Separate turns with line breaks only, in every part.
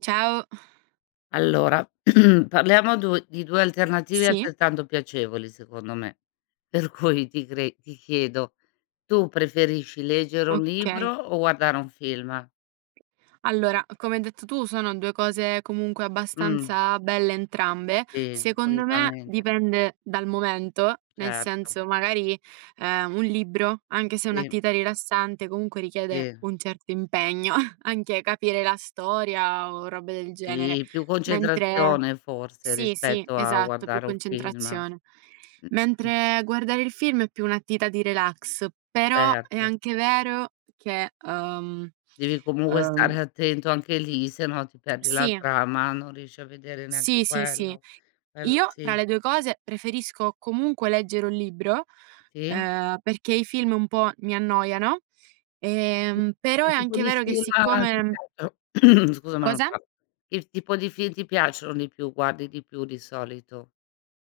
Ciao.
Allora, parliamo du di 2 alternative
Sì,
altrettanto piacevoli secondo me. Per cui ti chiedo: tu preferisci leggere un libro
okay.
o guardare un film?
Allora, come hai detto tu, sono 2 cose comunque
Mh,
abbastanza belle entrambe.
sì,
Secondo me
assolutamente,
dipende dal momento, nel
certo.
senso magari, un libro, anche se è
Sì,
un'attività rilassante, comunque richiede
sì,
un certo impegno, anche capire la storia o robe del genere.
sì, più
Mentre
concentrazione forse
Sì, sì,
rispetto a
esatto, più
guardare un film.
concentrazione. Mentre guardare il film è più un'attività di relax, però è
Certo,
anche vero che,
devi comunque
uhm
stare attento anche lì, se no ti perdi la
sì,
trama, non riesci a vedere neanche
sì, sì, sì.
quello. Quello
Io tra
sì.
le 2 cose preferisco comunque leggere un libro,
Sì?
perché i film un po' mi annoiano, però
Che
è
tipo
anche
di
vero che
film ti
siccome.
piacciono? Scusa, ma non
Cosa?
parlo. Che tipo di film ti piacciono di più? Guardi di più di solito?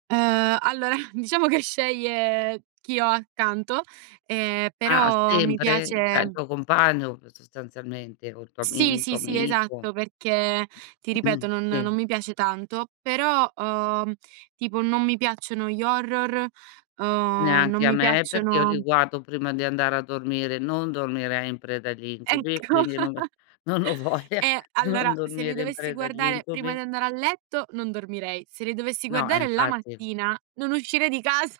Allora, diciamo che sceglie chi ho accanto,
Ah,
però mi
sempre? Cioè, il
piace.
tuo compagno sostanzialmente o il tuo ami
Sì,
un tuo
sì, sì,
amico.
esatto, perché ti ripeto
Mm,
non
sì,
mi piace tanto, però, tipo non mi piacciono gli horror, non
neanche a
mi
me perché io li
piacciono
guardo prima di andare a dormire, non dormirei in preda agli incubi,
ecco.
quindi non non ho voglia
E
di non
allora se li
dormire in
dovessi
preda agli
guardare prima
incubi.
di andare a letto non dormirei, se li dovessi
No,
guardare la
infatti.
mattina non uscirei di casa.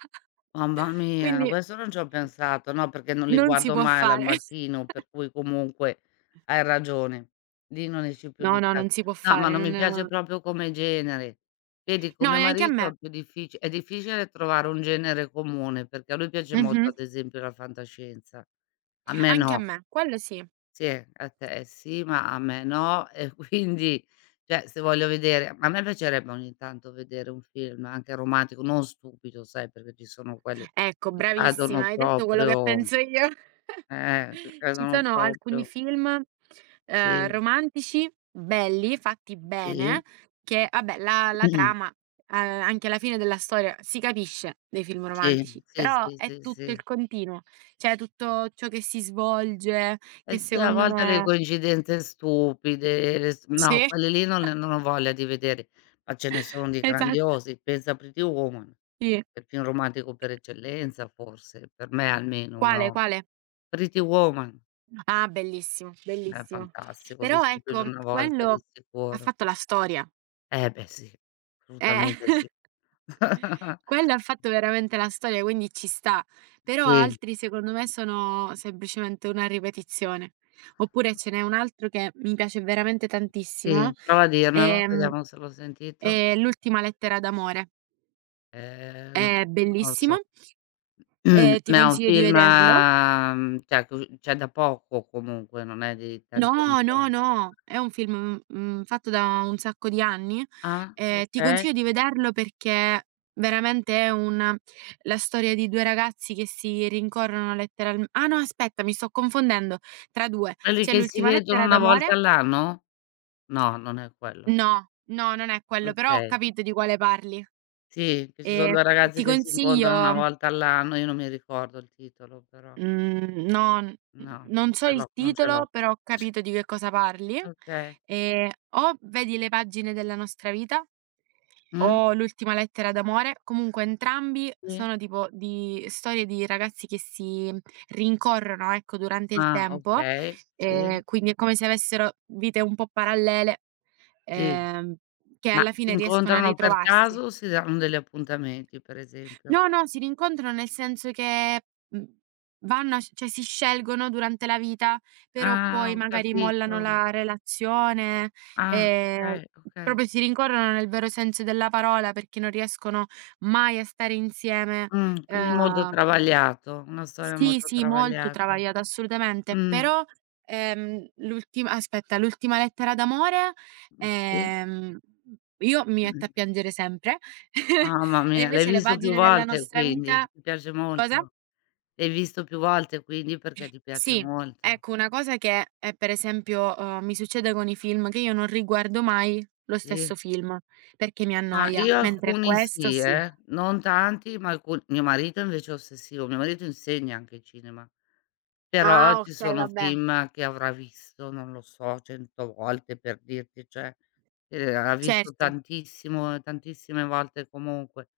Mamma mia,
Quindi
questo non ci ho pensato. No, perché non li
non si
guardo
può
mai al
fare.
mattino, per cui comunque hai ragione. Lì non esci più
No,
di
no,
casa.
non si può
No, ma
fare,
non
non
mi piace proprio come genere. Vedi, con
no,
mio
neanche a
marito
me.
è più difficile trovare un genere comune, perché a lui piace molto,
Mh-mh.
ad esempio, la fantascienza. A me
Anche a
no.
me, quello sì.
Sì, a te sì, ma a me no e quindi cioè se voglio vedere ma a me piacerebbe ogni tanto vedere un film anche romantico, non stupido sai, perché ci sono quelli
Ecco,
che cadono
bravissima, hai detto quello che
proprio
penso io.
che
Ci
cadono
sono alcuni
proprio
film,
sì,
romantici, belli, fatti
sì,
bene, che vabbè la trama, anche alla fine della storia si capisce dei film
sì,
romantici,
sì,
però
sì,
è
sì,
tutto
sì.
il continuo, cioè tutto ciò che si svolge,
Eh
che
sì, a
secondo
volte le
me
coincidenze stupide, le s no,
sì,
quelle lì non ho voglia di vedere, ma ce ne sono di
esatto,
grandiosi, pensa a Pretty Woman.
sì.
Il film romantico per eccellenza forse, per me almeno,
Quale,
no,
quale?
Pretty Woman
Ah, bellissimo,
è
bellissimo.
fantastico,
Però
visto più di
ecco,
una volta di
quello ha
sicuro.
fatto la storia.
Eh beh sì,
Eh.
assolutamente sì.
Quello ha fatto veramente la storia, quindi ci sta. Però
Sì,
altri secondo me sono semplicemente una ripetizione. Oppure ce n'è un altro che mi piace veramente
sì,
tantissimo,
prova a dirmelo,
ehm,
vediamo se l'ho sentito.
è L'ultima lettera d'amore.
No,
È
non lo so.
bellissimo e ti
Ma è un
consiglio di
film,
vederlo.
cioè da poco comunque, non è di tanti anni
No, no,
fa.
no, è un film, fatto da un sacco di anni,
Ah,
ti
okay.
consiglio di vederlo perché veramente è un la storia di 2 ragazzi che si rincorrono letteral ah no aspetta, mi sto confondendo tra 2.
Quelli
C'è
che si
l'ultima
vedono
lettera
una volta
d'amore,
all'anno? No, non è quello.
no, no, non è quello, però ho
Okay.
capito di quale parli.
Sì, che ci son
Ehm,
2 ragazzi
ti
che si incontrano 1
consiglio,
volta all'anno, io non mi ricordo il titolo però.
mhmm, no, n
No, non
non so
ce
il
l'ho, non ce l'ho.
titolo, però ho capito di che cosa parli.
Okay.
O vedi Le pagine della nostra vita
Mh?
o L'ultima lettera d'amore, comunque entrambi
Sì?
sono tipo di storie di ragazzi che si rincorrono, ecco, durante il
Ah,
tempo,
okay. Sì,
quindi è come se avessero vite un po' parallele,
sì.
ehm, che
Ma
alla
si
fine riescono a
incontrano per
ritrovarsi.
caso o si danno degli appuntamenti, per esempio?
No, no, si rincontrano nel senso che, mhmm, vanno a sc cioè si scelgono durante la vita, però
Ah,
poi
ho
magari mollano
capito.
la relazione,
Ah,
ehm,
okay, okay.
proprio si rincorrono nel vero senso della parola perché non riescono mai a stare insieme,
Quindi molto
ehm
travagliato, una storia
sì,
molto
sì, molto
travagliata.
travagliata, assolutamente,
Mh,
però, l'ultima aspetta, l'ultima lettera d'amore,
sì.
ehm, io mi metto a piangere sempre,
Mamma
e
mia, l'hai
invece le
visto più
pagine della
volte
nostra
quindi,
vita.
ti piace
Cosa?
molto? L'hai visto più volte quindi perché ti piace
Sì,
molto?
ecco una cosa che, per esempio, mi succede con i film, che io non riguardo mai lo
Sì?
stesso film, perché mi
Ma
annoia,
io
mentre
alcuni
questo
sì,
sì.
non tanti, ma alcu mio marito invece è ossessivo, mio marito insegna anche cinema, però
Ah
ci
okay,
sono
vabbè.
film che avrà visto, non lo so, 100 volte per dirti, cioè, ha visto
Certo.
tantissimo tantissime volte comunque.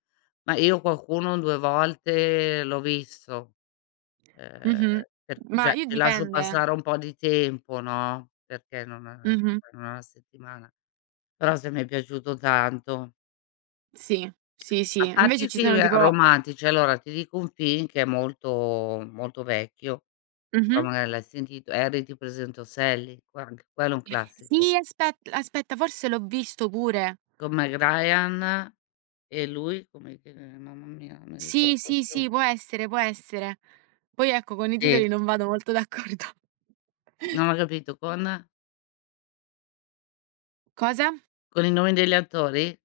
Ma io qualcuno 2 volte l'ho visto. Ehm,
Mh-mh.
per
Ma
cioè,
io
ti lascio
dipende.
passare un po' di tempo, no, perché non è non
Mh-mh.
è una settimana. Però se mi è piaciuto tanto.
Sì, sì, sì.
A parte
Invece
i
ci sono
film
tipo.
romantici, allora ti dico un film che è molto molto vecchio,
Mh-mh.
però magari l'hai sentito, Harry ti presento Sally, qua anche quello è un classico.
Sì, aspetta, forse l'ho visto pure.
Con Meg Ryan e lui come che mamma mia, non mi
Sì,
ricordo
sì,
più.
sì, può essere, può essere. Poi ecco, con i
Sì,
titoli non vado molto d'accordo.
non ho capito, con
Cosa?
i nomi degli attori?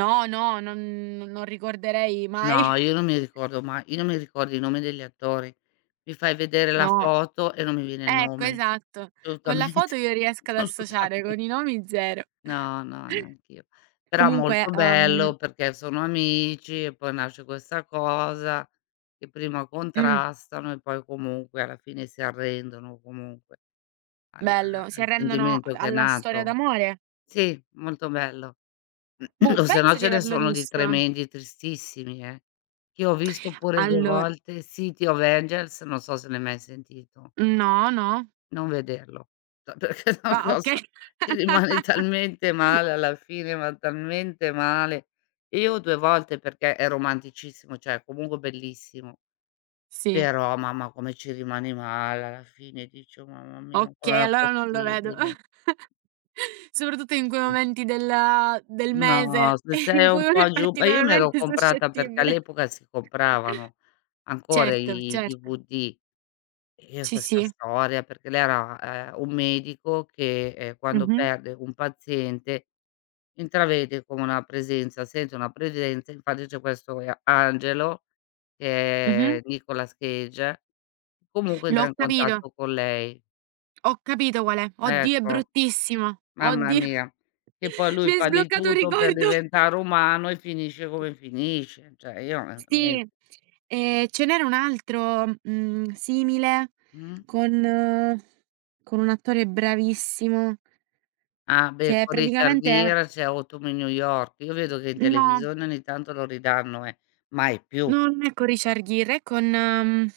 No, no, non ricorderei mai.
No, io non mi ricordo i nomi degli attori. Mi fai vedere la
No.
foto e non mi viene il
Ecco,
nome.
esatto. Con la
Assolutamente,
foto io riesco ad associare,
assolutamente.
con i nomi zero.
No, no, neanch'io. Però
Comunque,
molto bello perché sono amici e poi nasce questa cosa che prima
mh,
contrastano e poi comunque alla fine si arrendono comunque alla
bello. Si
al
arrendono
sentimento che è
alla storia
nato.
d'amore?
Sì, molto bello.
Boh,
O se no
penso di
ce ne
averlo
sono di
visto.
tremendi, tristissimi, eh. Io ho visto pure 2
Allora.
volte City of Angels, non so se l'hai mai sentito,
No, no.
non vederlo. Cioè, perché è una
Ah, okay.
cosa ti rimane talmente male alla fine, ma talmente male. Io 2 volte perché è romanticissimo, cioè comunque bellissimo,
Sì,
però mamma come ci rimani male alla fine, dici: "Oh mamma mia, ma
okay,
com'era
allora non lo vedo.
possibile?"
Soprattutto in quei momenti del
No,
mese
se
in
sei un
cui uno è
po' giù ma io me l'ero
particolarmente
comprata perché
suscettibile.
all'epoca si compravano ancora
Certo,
i
certo.
DVD e
Sì,
questa
sì.
storia, perché lei era, un medico che, quando
Mh-mh,
perde un paziente intravede come una presenza, sente una presenza, infatti c'è questo angelo, che
mh-mh.
è Nicolas Cage, comunque entra
L'ho
in
capito,
contatto con lei.
ho capito qual è. Oddio, è
Ecco.
bruttissimo.
Mamma
Oddio.
mia. Che poi
Mi
lui
hai
fa di
sbloccato un
tutto per
ricordo.
diventare umano e finisce come finisce, cioè io
Sì,
veramente
ce n'era un altro, simile
mh?
con con un attore bravissimo
Ah beh,
che
con Richard
praticamente
Gere c'è Autumn in New York. Io vedo che in
no.
televisione ogni tanto lo ridanno, eh. Mai più.
No, non è con Richard Gere, è con,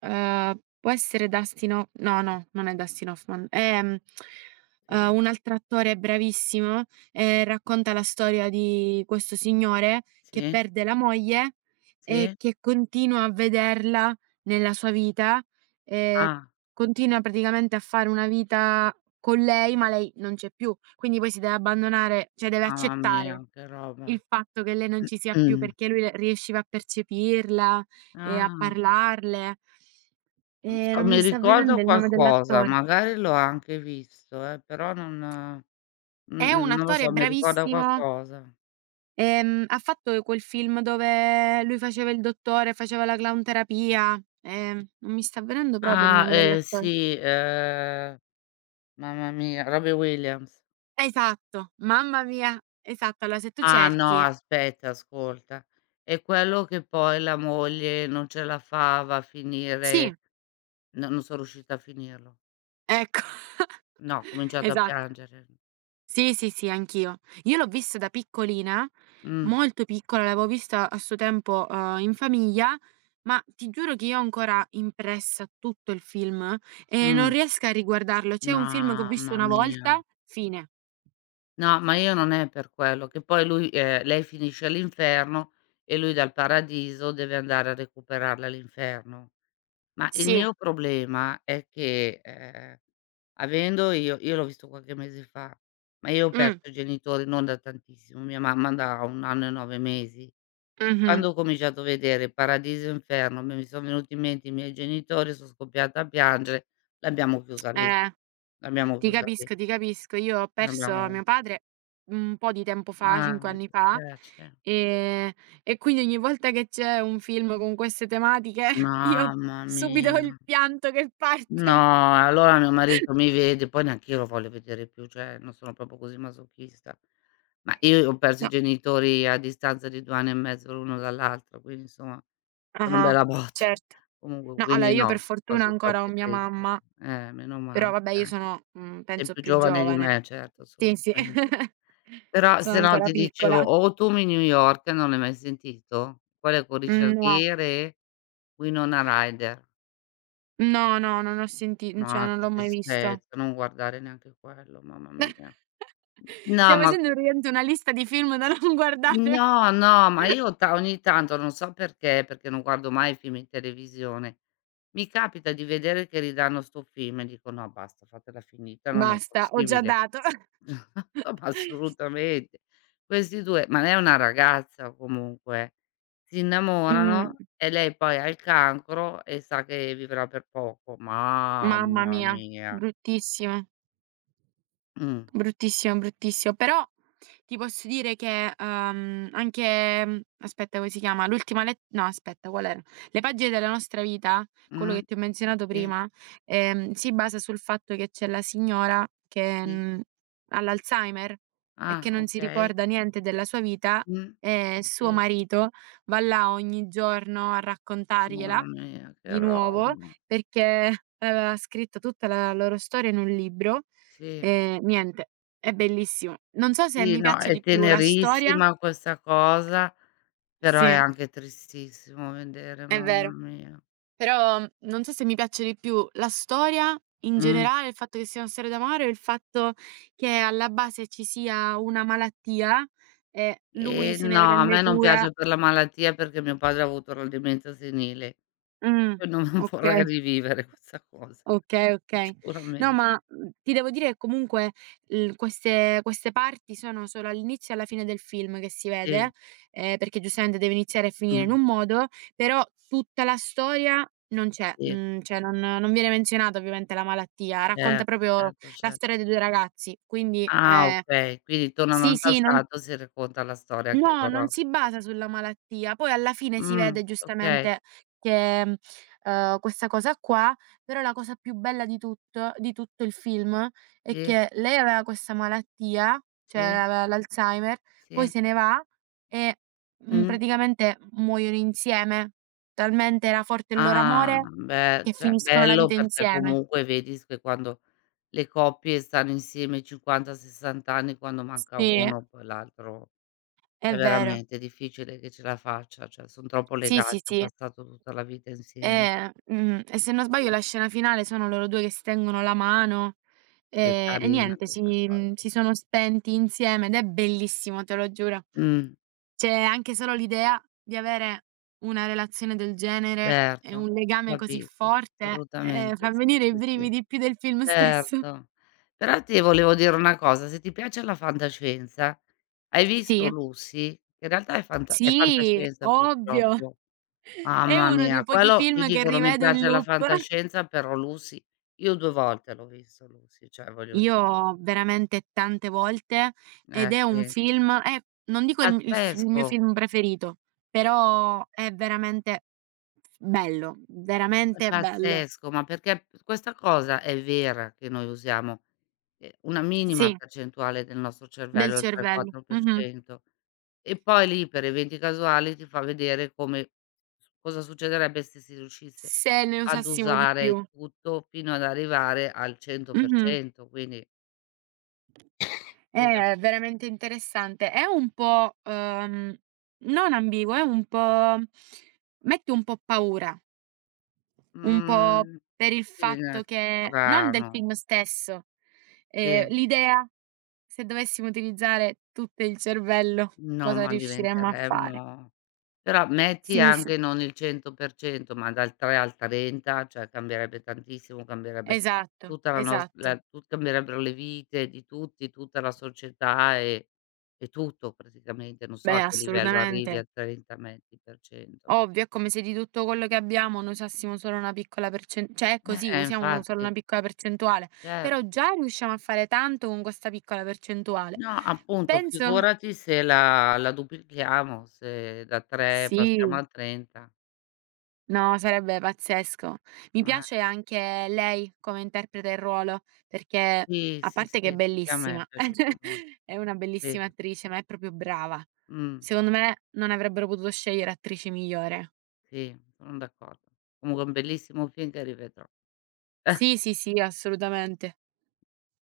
può essere Dustin Ho no, no, non è Dustin Hoffman, è,
Sì,
un altro attore bravissimo, racconta la storia di questo signore che
sì,
perde la moglie e
sì.
che continua a vederla nella sua vita, ehm,
Ah,
continua praticamente a fare una vita con lei, ma lei non c'è più. Quindi poi si deve abbandonare cioè deve
mamma mia,
accettare
che roba.
il fatto che lei non ci sia più,
Mh.
perché lui le riusciva a percepirla e a
Ah,
parlarle.
non so,
Non
mi
mi sta
ricorda
venendo il nome
qualcosa,
dell'attore.
magari l'ho anche visto però
È un
non lo
attore
so, mi ricorda
bravissimo,
qualcosa.
ha fatto quel film dove lui faceva il dottore, faceva la clown terapia, non mi sta venendo proprio il
Ah,
nome dell'attore.
sì, mamma mia, Robbie Williams.
Esatto, mamma mia, esatto. Allora se tu
Ah no,
cerchi
aspetta, ascolta, è quello che poi la moglie non ce la fa, va a
sì,
finire no, non son riuscita a finirlo.
ecco.
No, ho cominciato a
Esatto.
piangere.
Sì, sì, sì, anch'io. Io l'ho vista da piccolina,
Mh,
molto piccola, l'avevo vista a suo tempo, in famiglia, ma ti giuro che io ho ancora impressa tutto il film e non
mh,
riesco a riguardarlo. C'è un film che ho visto
mamma
una
mia.
volta, fine.
No, ma io non è per quello, che poi lui lei finisce all'inferno e lui dal paradiso deve andare a recuperarla all'inferno. Ma il
Sì.
mio problema è che, avendo io l'ho visto qualche mese fa, ma io ho
Mh.
perso i genitori non da tantissimo, mia mamma da 1 anno e 9 mesi.
Mh-mh.
Quando ho cominciato a vedere Paradiso e Inferno, mi sono venuti in mente i miei genitori, son scoppiata a piangere, l'abbiamo chiusa lì,
Eh.
l'abbiamo
Ti
chiusa lì,
capisco, ti capisco. Io ho perso
l'abbiamo
mio padre un po' di tempo fa,
ah,
5
mi
anni fa,
dispiace.
ehm, e quindi ogni volta che c'è un film con queste tematiche io
Mamma
subito ho
mia.
subito il pianto che parte.
No, allora mio marito mi vede, poi neanch'io lo voglio vedere più, cioè non sono proprio così masochista. Ma io ho perso i
No,
genitori a distanza di 2 anni e mezzo l'uno dall'altro, quindi insomma è stata una
ah-ah,
bella botta.
certo.
Comunque,
No, allora
quindi
io per
no,
fortuna
cose
ancora ho
troppe
mia
triste.
mamma,
Meno
però
male
vabbè io
dai.
sono,
Sei
penso
più
più
giovane di
giovane.
me, certo,
Sì, sì.
assolutamente. Però
Sono
se no
ancora
ti
piccola.
dicevo, Autumn in New York non l'hai mai sentito? Quello è con Richard
No,
Gere, Winona Ryder.
no, no, non ho senti cioè
Ma
non
che
l'ho mai visto.
tristezza, non guardare neanche quello, mamma mia. No,
Stiamo
ma
facendo praticamente una lista di film da non guardare.
no, no, ma io ta ogni tanto, non so perché, perché non guardo mai film in televisione, mi capita di vedere che ridanno sto film e dico: "No basta, fatela finita, non è
Basta, ho già
possibile."
dato.
No, ma assolutamente. Questi 2 ma lei è una ragazza comunque, si
Mh,
innamorano e lei poi ha il cancro e sa che vivrà per poco.
Mamma
Mamma
mia,
mia.
bruttissimo.
Mh.
Bruttissimo, bruttissimo. Però ti posso dire che, anche, aspetta come si chiama? L'ultima let no aspetta qual era? Le pagine della nostra vita, quello
Mh.
che ti ho menzionato
Sì,
prima, si basa sul fatto che c'è la signora che,
sì.
ha l'Alzheimer e
Ah,
che non si
okay.
ricorda niente della sua vita
Mh.
e suo
Sì.
marito va là ogni giorno a
Mamma
raccontargliela
mia, che
di nuovo
roba.
perché aveva scritto tutta la loro storia in un libro.
Sì,
Niente, è bellissimo. Non so se
sì,
mi
no,
piaccia
è
di più la storia,
tenerissima questa cosa, però è
sì,
anche tristissimo vedere,
è
mamma
vero,
mia.
però non so se mi piaccia di più la storia in
Mh.
generale, il fatto che sia una storia d'amore o il fatto che alla base ci sia una malattia e lui se ne
No, a
prende
me non
cura.
piace per la malattia perché mio padre ha avuto la demenza senile
Mh,
e non
okay.
vorrei rivivere questa cosa,
Okay, okay. No,
sicuramente.
ma, ti devo dire che comunque, l queste queste parti sono solo all'inizio e alla fine del film che si
Sì,
vede, perché giustamente deve iniziare e finire in
mh,
un modo, però tutta la storia non c'è,
sì,
cioè non viene menzionata ovviamente la malattia, racconta
certo,
proprio
certo,
la storia
certo.
dei 2 ragazzi. Quindi,
Ah, okay, quindi tornano
sì,
al
sì, non
passato, si racconta la storia che
no, non
loro
si basa sulla malattia. Poi alla fine si vede
okay,
giustamente che, questa cosa qua, però la cosa più bella di tutto il film è
sì,
che lei aveva questa malattia, cioè
sì,
aveva l'Alzheimer, poi
sì,
se ne va e,
mh.
praticamente muoiono insieme. Talmente era forte il loro
Ah,
amore
beh,
che
cioè
finiscono la
bello
vita
perché
insieme.
comunque vedi s che quando le coppie stanno insieme 50, 60 anni, quando manca
Sì,
uno poi l'altro
è
è
vero.
veramente difficile che ce la faccia, cioè son troppo
Sì, sì,
legati, han
sì.
passato tutta la vita insieme.
Mh-mh, e se non sbaglio
Sì,
la scena finale sono loro 2 che si tengono la mano,
che
e
carina
niente si
questa
mhmm,
cosa.
si sono spenti insieme ed è bellissimo, te lo giuro.
Mh,
Cioè, anche solo l'idea di avere una relazione del genere e
certo,
un legame così
capisco,
forte,
assolutamente.
fa
Sì,
venire i
sì, sì.
brividi più del film stesso.
Certo. Però ti volevo dire una cosa, se ti piace la fantascienza, hai visto
Sì,
Lucy? Che in realtà è
sì,
fantascienza
ovvio.
purtroppo.
È
Mamma
uno dei
mia,
pochi
quello ti
film che
dico non mi
rivedo in
piace la
loop.
fantascienza, però Lucy io 2 volte l'ho visto Lucy, cioè voglio
Io veramente tante volte, ed è un
vedi.
film, non dico il m il f il
Pazzesco,
mio film preferito, però è veramente bello,
è
veramente bello.
pazzesco, ma perché questa cosa è vera che noi usiamo una minima
Sì,
percentuale del nostro
del
cervello, il 3,
cervello. Mh-mh.
4% e poi lì per eventi casuali ti fa vedere come s cosa succederebbe se si riuscisse
Se ne
ad
usassimo di
usare
più.
tutto fino ad arrivare al
Mh-mh.
100%, quindi scusami,
È veramente interessante. È un po', non ambiguo, è un po', mette un po' paura, un po'
mhmm,
per il
sì,
fatto
è
che non del
strano,
film stesso.
sì.
L'idea, se dovessimo utilizzare tutto il cervello,
No,
cosa
ma
riusciremmo a fare?
diventeremmo però metti
Sì, sì.
anche non il 100%, ma dal 3 al 30, cioè cambierebbe tantissimo,
Esatto, esatto.
cambierebbero le vite di tutti, tutta la società e tutto praticamente. Non so a
Beh,
che livello arrivi
assolutamente.
al 30 metti per cento.
Ovvio, è come se di tutto quello che abbiamo ne usassimo solo una piccola percen cioè è così, usiamo un solo
Infatti,
una piccola percentuale, però
certo.
già riusciamo a fare tanto con questa piccola percentuale.
No, appunto,
Penso
figurati se la duplichiamo, se da 3 passiamo
sì.
a 30.
No, sarebbe pazzesco. Mi
Eh.
piace anche lei come interpreta il ruolo, perché
Sì,
a
sì,
parte che
sì,
è
anche a me è
bellissima,
piaciuto molto,
è una
sì.
bellissima attrice, ma è proprio brava.
Mh,
Secondo me non avrebbero potuto scegliere attrice migliore.
sì, sono d'accordo. Comunque è un bellissimo film che rivedrò.
Sì, sì, sì, assolutamente.